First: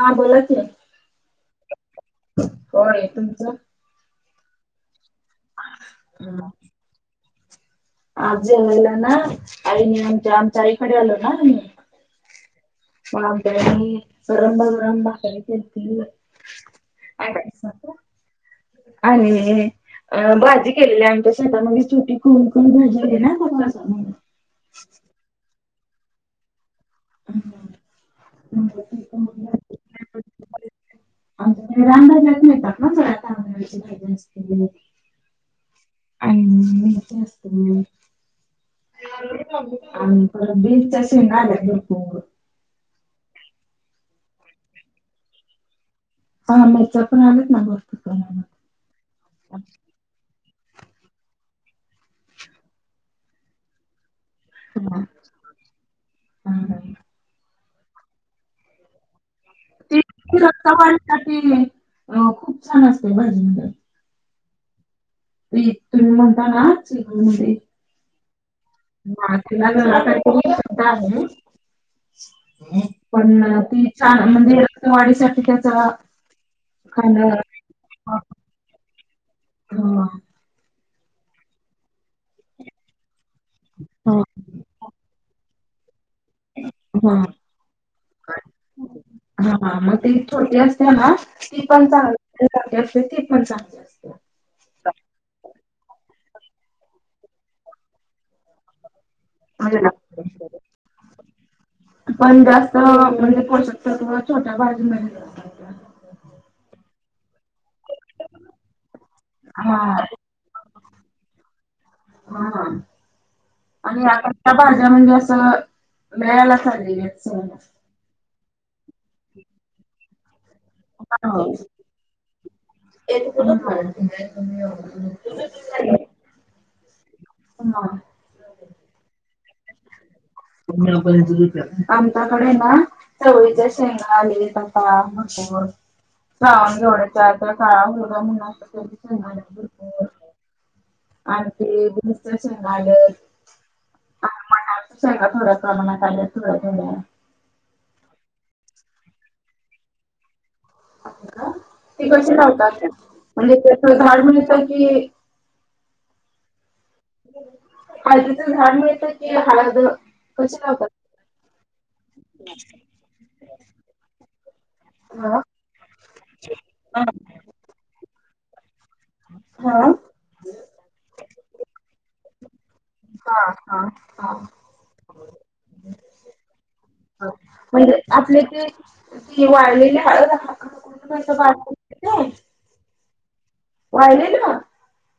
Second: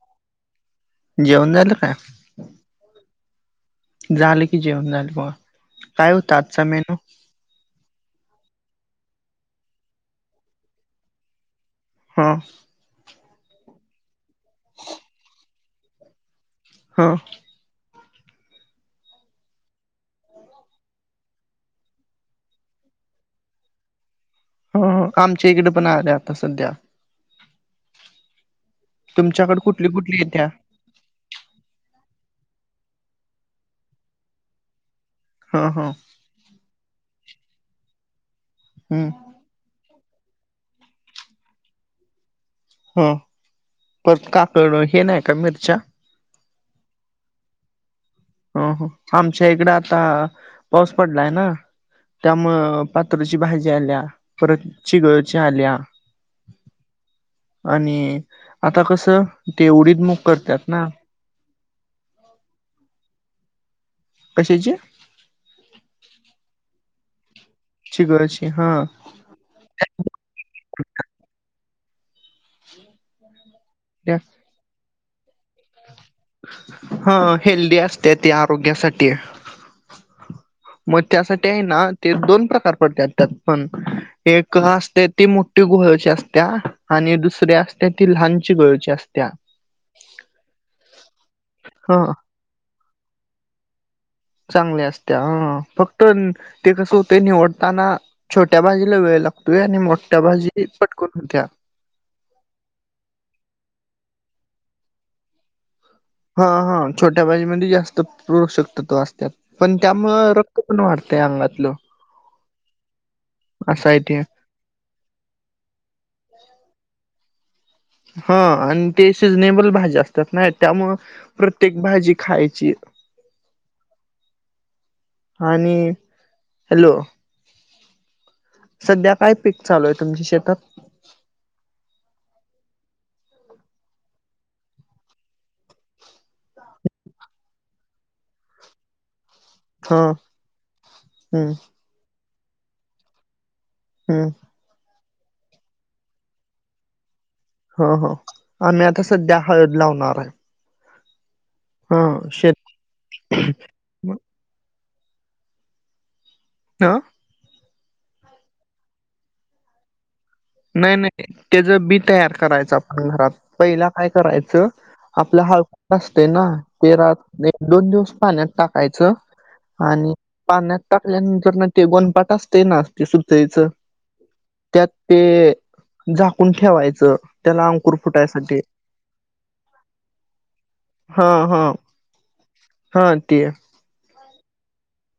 हा बोला की. जेवण झालं काय होय तुमचं झालं कि जेवण झालं मग. काय होतं हा आजचा मेनू. आज हला ना आईन आमच्या आईकडे आलो ना मी. हा म दुरंबा दुरंबा [inaudible] [unintelligible] हा आणि अ भाजी केलेली आमच्या [unintelligible] कोण भाजी आहे ना. हो आमच्या इकडे पण आ र आता सध्या. हम् हम तुमच्याकडं कुठली कुठली ये त्यात आमच्याकडे रामराज्यात मिळतात ना संगताची भाज्या असते हांअ हांअ आणी मम्मी ते असत हम्ं आणि बीच शिंगले भरपूर हो पर काकड हे नाही का मिरच्या हा मचा पण आलेत ना बर हो हो आमच्या इकडे आ आता पाऊस पडलाय ना त्यामुं पात्रची भाजी आल्या परत ची ग आल्या हम्म. आणि आता कस तेवढीच मग करतात नां साठी अ खूप छान! असते भाजी बरकां कशाअची अ तें तुम्ही म्हणता नां चिकमध्ये [unintelligible] हं तुलाला तरध आहे. - [unintelligible] पण ती त्या- छानं! म्हणजे तू माझ्यासाठी काय करण त्याचा हा खांड हेल्दी असते ते हंअअअअ मगं त्यासाठी आहे नां ते दोन प्रकार पडतयात पण हा एक असते ती टूगोळची असत्या हा. आणि दुसरी्या असत्या ती लहानची गोळळची असत्या. हां मग ते छोटी असते नां ती पण हा चांगली असते ती पण चांगली असते. चांगल्या असत्या अं फक्त ते कसं होते निवडतांना छोट्या बाजीला वेळ लागतो. वेळत आणि म्हणजे मोठ्या लागते. भाजी पटकून होत होत्या. पण जास्त पोषक खाऊ शकत तू छोट्या भाजी मध्ये जा ह ह छोट्या भाजी मधे जास्त पो षतव असतयात. हा पण त्यामुळं रक्त पण वाढतय अंगातलं हा असा आहे आणि ते आता त्या भाज्या म्हणजे असं वेळावर पायला जे हअं आणि ते सिजनेबल भाजी असतात. ना त्यामुळ प्रत्येक भाजी खायची. [unintelligible] हॅलोअ हंअ सध्या काय? पीक चालू आहे, तुमच्या शेतात. मी टाकलेत तुर तयात आमच्याकडे नां चवळीयच्या शेंगा आले आत मस्त कर गावकडचा खावन घेवण्याचा काळागेला हा म्हणून हम्म आणते दूसरया शेगा आलय हम्ं शेगा थोड्या प्रमात आल्या तर देतो थोड्या हो हो आम्ही आता संध्या हळद लावणार हा ते कसे शेत लावतात. म्हणजे त्यास दहामीनट कीं अ तअं हलदच झाड मिळत की. हलद नाही, नाही त्याच बी तयार करायचं आपण घरात पहिला काय? करायचं हा आपल्या हळकूड असते नां हा पेरात दोन दिवस पाण्यातं टाकायचं हा आणि पाण्यात टाकल्यानंतर नां ते गोनपाट असते नां ते हा सुतयचं हा हा त्यातं ते त्याला अंकुर म्हणजे आपले फुटायसाठी ते ती वाळलेली हळद हा हा [unintelligible] हा ते वाळलेली मग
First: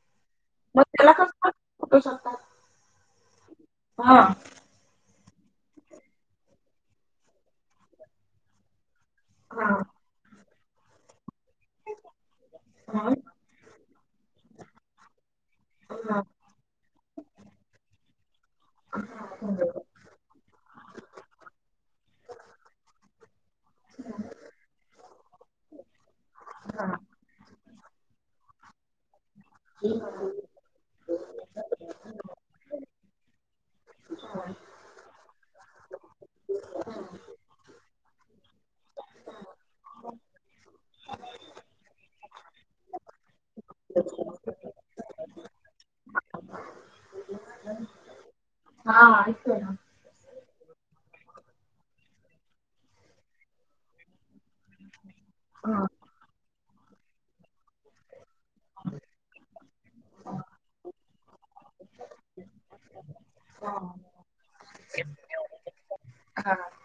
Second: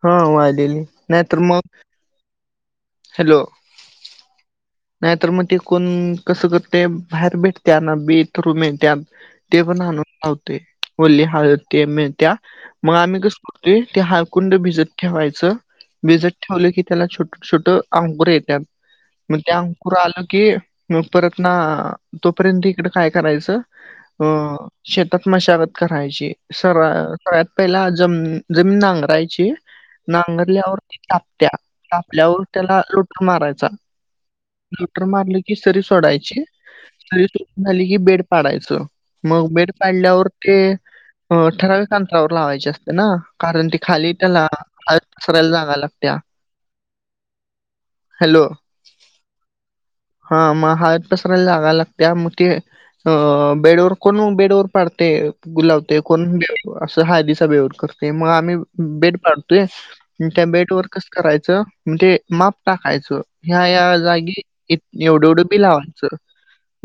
हा वाळलेली त्याला नाही कस तर मग फुटू शकतात. हॅलो हा नाहीतर मग ते कोण कसं करते बाहेर भेटत्या ना बी थ्रू मिळत्या ते पण हा हळद लावतोय ओली हळद ते मिळतया मगं हा आम्ही कसं. - ते हळकुंड भिजत ठेवायचं हा भिजत. - ठेवलं की, त्याला छोटं छोटं अंकूर येत्यात. - मग ते अंकुर आल की मगं परत ना अ तोपर्यंत इकडं काय? करायचं. - अ शेतात मशागतं. - करायची स सगळ्यात पहिला ज जमीन नांगरायची. - नांगरल्यावर ती तापत्या तापल्यावर त्याला लोट मारायचा [inaudible] रुटर मारली की सरी सोडायची सरी सोडून झाली कि बेड पाडायचं मग बेड पाडल्यावर ते अ ठराविक अंतरावर लावायचे असते ना कारण ती खाली त्याला हळद सरायला जागा लागत्या हॅलो हा हा ऐकतोय ना हा मग हळद पसरायला जागा लागत्या मग ते अ बेडवर कोण बेडवर पाडतय गुलावतय कोण अस हळदीच बेवर करतय मग बेड पाडतोय त्या बेड वर कसं करायचं. म्हणजे माप टाकायचं ह्या ह्या जागी एवढं एवढं बी लावायचं.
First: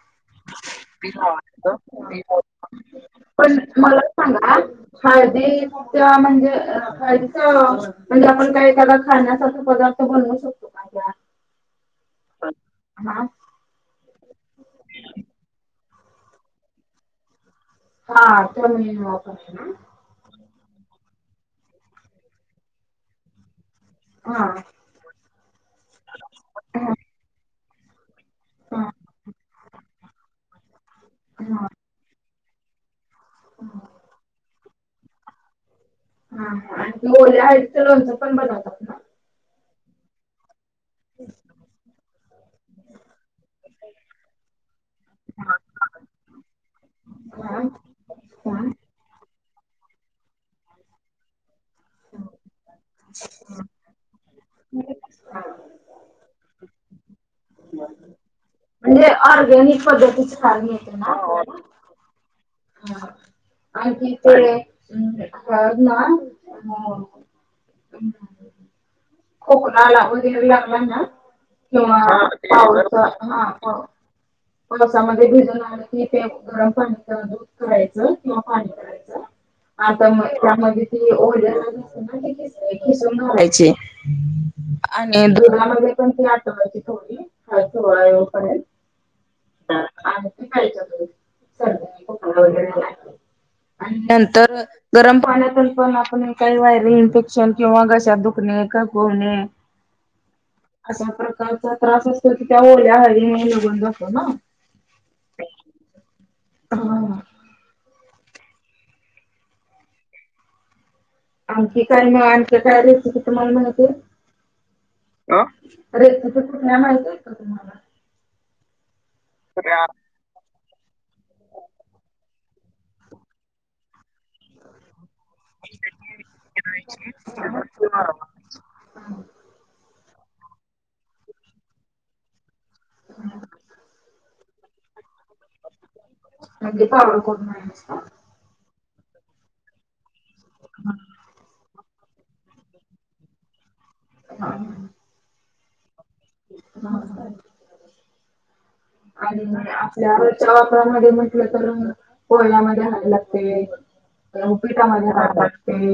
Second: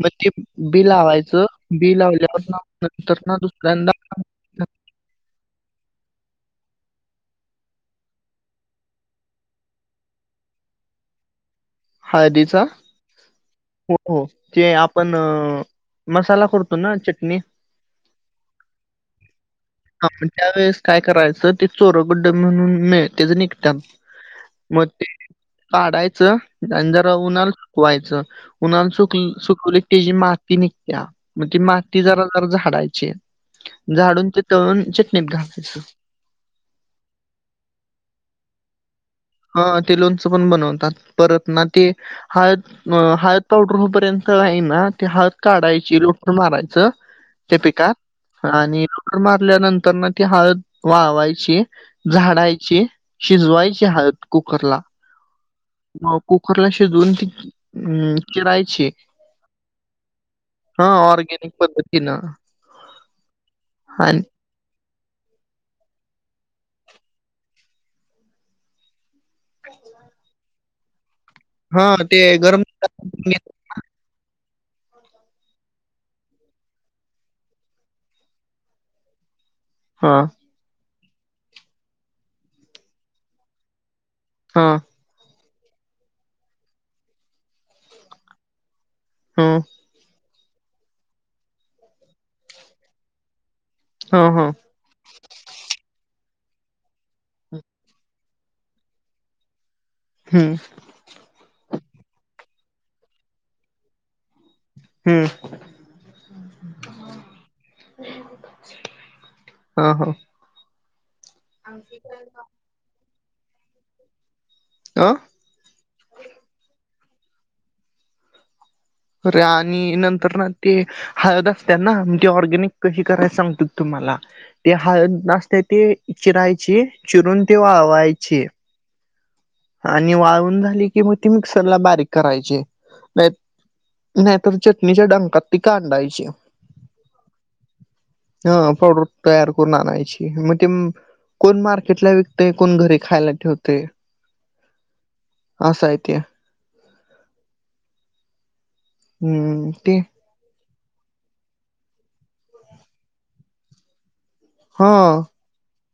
मग ते बी लावायचं बी ते लावल्यावर नंतर ना दुसऱ्यादा [unintelligible] हळदी म्हणजे हळदीच म्हणजे आपण काय त्याला खाण्यासाठी पदार्थ बनवू शकतो! का त्या हळदीचा? हा हो हो ते आपण मसाला करतो. ना चटणी हा त्या मध्ये वापरला ना! हा त्यावेेळेस काय करायचं ते चोरगुड्ड म्हणून मिळ त्याच निघत्यात हा मग ते काढायचं आणि हा जरा उन्हाला सुकवायचं हा उन्हाला सुकवलं सुकवली की त्याची माती निघत्या मग ती हा हा माती जरा जरा झाडायची झाडून ते दळून चटणीत घालायचं हा हा आणि त्या ओल्या हळदीचं लोणच पण बनवतात ना हो ते लोणचं पण बनवतात परत ना ते हळद मग हळद पावडर होपर्यंत नाही ना ती हळद काढायची रोटर मारायचं त्या हा पिकांत हा आणि रोटरी मारल्यानंतर पण मग ती हळद वाळवायची, झाडायची, शिजवायची हळद कुकरला मग कुकरला शिजून ती अ चिरायची म्हणजे ऑर्गॅनिक पद्धतीची हळद हा मिळते ना ऑरगॅनिक आपल्याला पद्धतीन आणखी ते हळद ना हम्म खोकला आला वगैरे लागला ना हा किंवा ते गरम पावडरचा करून घे- वापर पावसामध्ये भिजून आलं कि ते गरम पाणी दूध करायचं किंवा पाणी कराय. [inaudible] हा तर त्यामध्ये ओली हळद असते ना ती खिसून घालायची हा आणि दधुरामध्ये पण ती आठवड्याची थोडी थोळा येऊपर्यंत हा का वगैर आणि हा हा नंतर गरम पाण्यातून पण आपण काही व्हायरल इन्फेक्शन किंवा घशात दुखणे का खवखवणे हम्म अशा प्रकारचा त्रास असतो की त्या ओल्या हळदीमुळे निघून जातो ना हम्म हा हा हा आणखी काय म आणख काय रेसिपी तुम्हाला माहिती ह रे तिथ कुठल्या माह आहे का तुम्हाला े आणि नंतर तर ना ते हळद असत ना ते ऑर्गॅनिक कशी कराय सांगत तुम्हाला ते हळ नसते ते चिरायची चिरून ते वावायची हम आणि वाळून झाली की मग त मिक्सरला बारीक करायची नाही तर चटणीच्या डंकात ती काा आणडायची म्हणे पावळ करून नाही असत ह प्रॉडर तयार करून आणायची मग ते कोण मार्केटला व ते कोण घरी खायला ठेवते हा ह साहितय आणि हम्म ते आपल्या च्या वापरामध्ये म्हटलं तर पोहण्यामध्ये हवे लागते उपिट हा म लाते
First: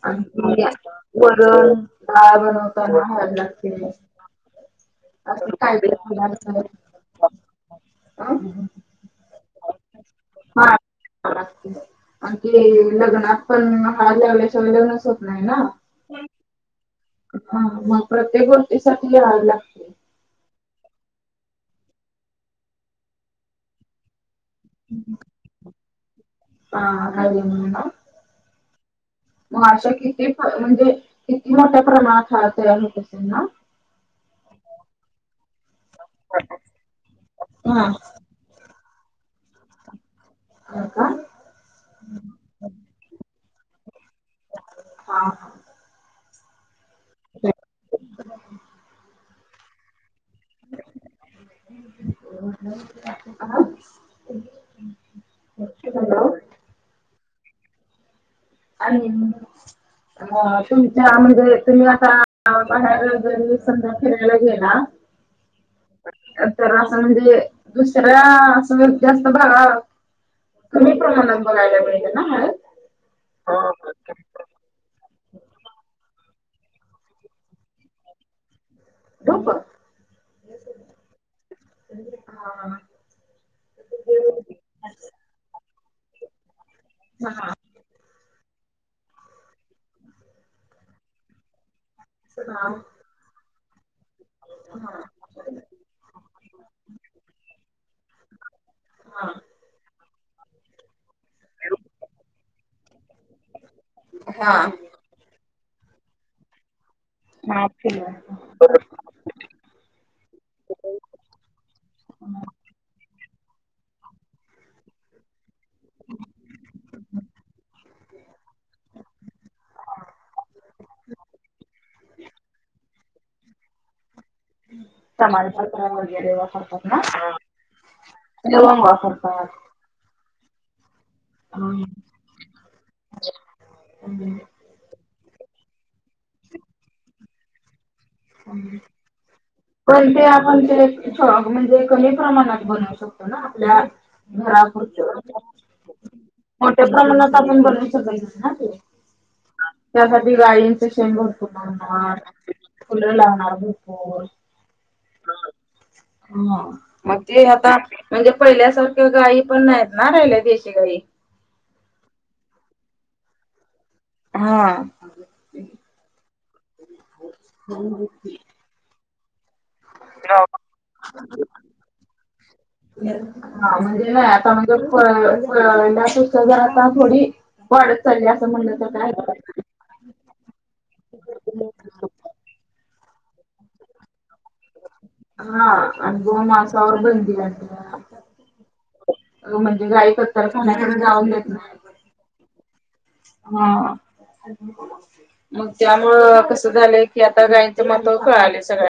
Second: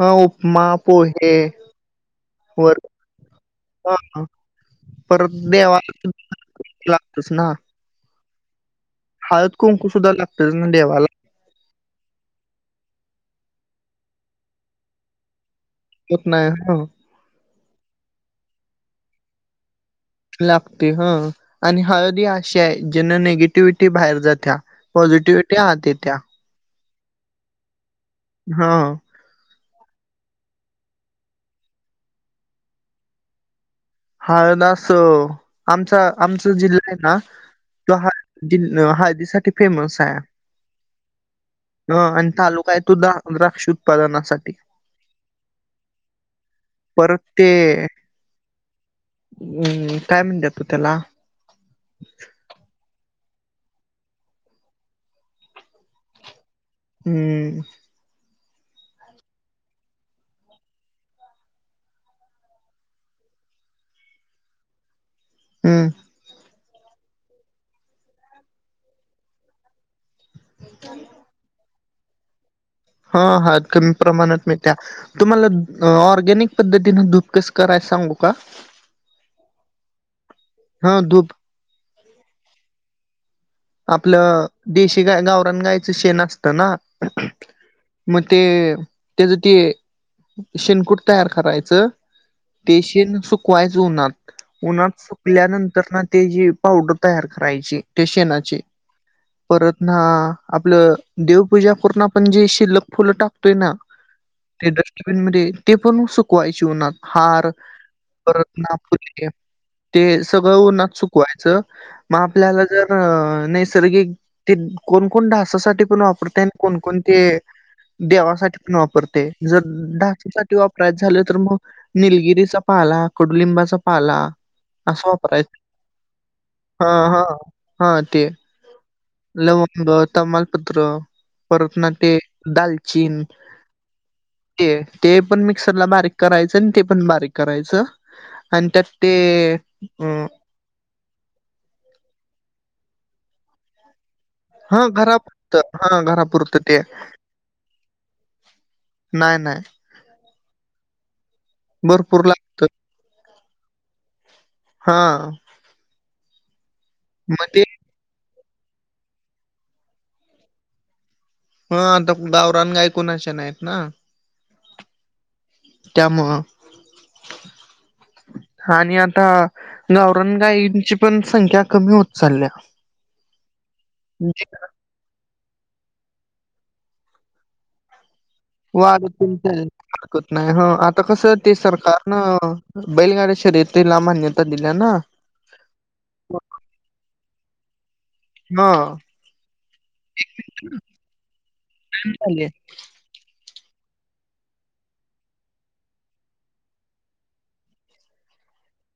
हा आणि उपमा पोहे वरण गाळ वर बनवताना हवी लागते हा परत अ काय देवाला होणार लागतच ना हळद कुंकू सुद्धा लागतेच ना देवाला आणखी लग्नात पण हळ लावल्याशिवाय लग्नच होत नाही ना होत नाही आहे हा हा मग प्रत्येक गोष्टीसाठी याय ला लागते ह आणि हळदी अशा आहे ज्यांना निगेटिव ि्ही बाहेर जात्या पॉझिटिव्हटीहात त्या्या ह अर म ना हा मग अशा किती म्हणजे किती मोठ्या प्रमाणात हवा तयार होत असेल ना हळदास आमचा आमचा जिल्हा आहे ना हा त ह ज हळदीसाठीठी फेमस आहे हो का ह आणि तालुका आहे तो द द्राक्ष उत्पादनासाठी हा परत ते हम्म काय म्हणत तू त्याला हो ह ह हॅलो हम्म आणि अ तुमच्या म्हणजे तुम्ही आता बाहेर वगैरी समधा फिरायला गेला. हम्म. तर असं म्हणजे दुसऱ्या असं व जास्त बघा कमी प्रमाणात बघायला मिळते ना हळ हा हात कमी प्रमाणात मिळ्या तुम्हाला ऑर्गॅनिक पद्धतीने दूप कस कराय सांगू का? रपा हा दुप. हा. आपलं देशी गाय गावरान गायचं शेण असतं ना. [unintelligible] मग ते, त्याच ते शेनकूट तयार करायचं देशित सुकवायच उन्हात, उन्हात सुक पिल्यानंतर ना ते जी पावडर तयार करायची ते शेणाची. परत ना, आपलं देवपूजा करून पण जी शिल्लक फुलं टाक ते ना, ते डस्टबिन मध्ये ते पण सुकवायची उन्हात. हार, माफी आहे परत ना पल्ली ते सगळं उन्हात सुकवायचं म आपल्याला जर नैसर्गिक ते कोण-कोण ढासासाठी पण वापरतयं कोणकोण ते देवासाठी पण वापरते, जर ढाससाठी वापरायच झालं तर मग निलगिरीचा पाला, कडुलिंबाचा पाला असा वापराय, समाजपत्र वगैरे वापरतात हा ना हा हा ते लवंग लवंग, तमालपत्र परत ना ते, दालचीन ते, ते पण मिक्सरला बारीक करायचं, आणि ते पण बारीक करायचं आणि त्यात ते, अ आणि ते, हां म्हणजे कमी प्रमाणात बनवू शकतो ना आपल्या हां, घरापुरतं, हां, घरापुरतं ते. मोठ्या प्रमाणात आपण बरी सगळेजण ना ते नाय नाय त्यासाठी गायींच शेण भरपूर लावणार, भरपूर लागतं. फुलं लावणार भरपूर. हा हम, मग ते आता म्हणजे पहिल्यासारख्या गायी पण नाहीत ना राहिल्या देशी गाई. हा, आता गावरान गाय कोणाच्या नाहीत ना हा त्यामुळं आणि आता गावरान गाईंची पण संख्या कमी होत चालल्या. हा म्हणजे आपण वाद [unintelligible] [unintelligible] हरकत नाही, ह आता कसं ते सरकार नं बैलगाडी शर्यतीला मान्यता दिल्या ना. हा अनभव मानसांवर बेंदीलाय म्हणं हा अ म्हणजे गाई कत्तर खाण्याकडं जाऊ देत नाही झाले हा मग त्यामुळं कसं झालंय की, आता गायीच महत्व कळाले सगळया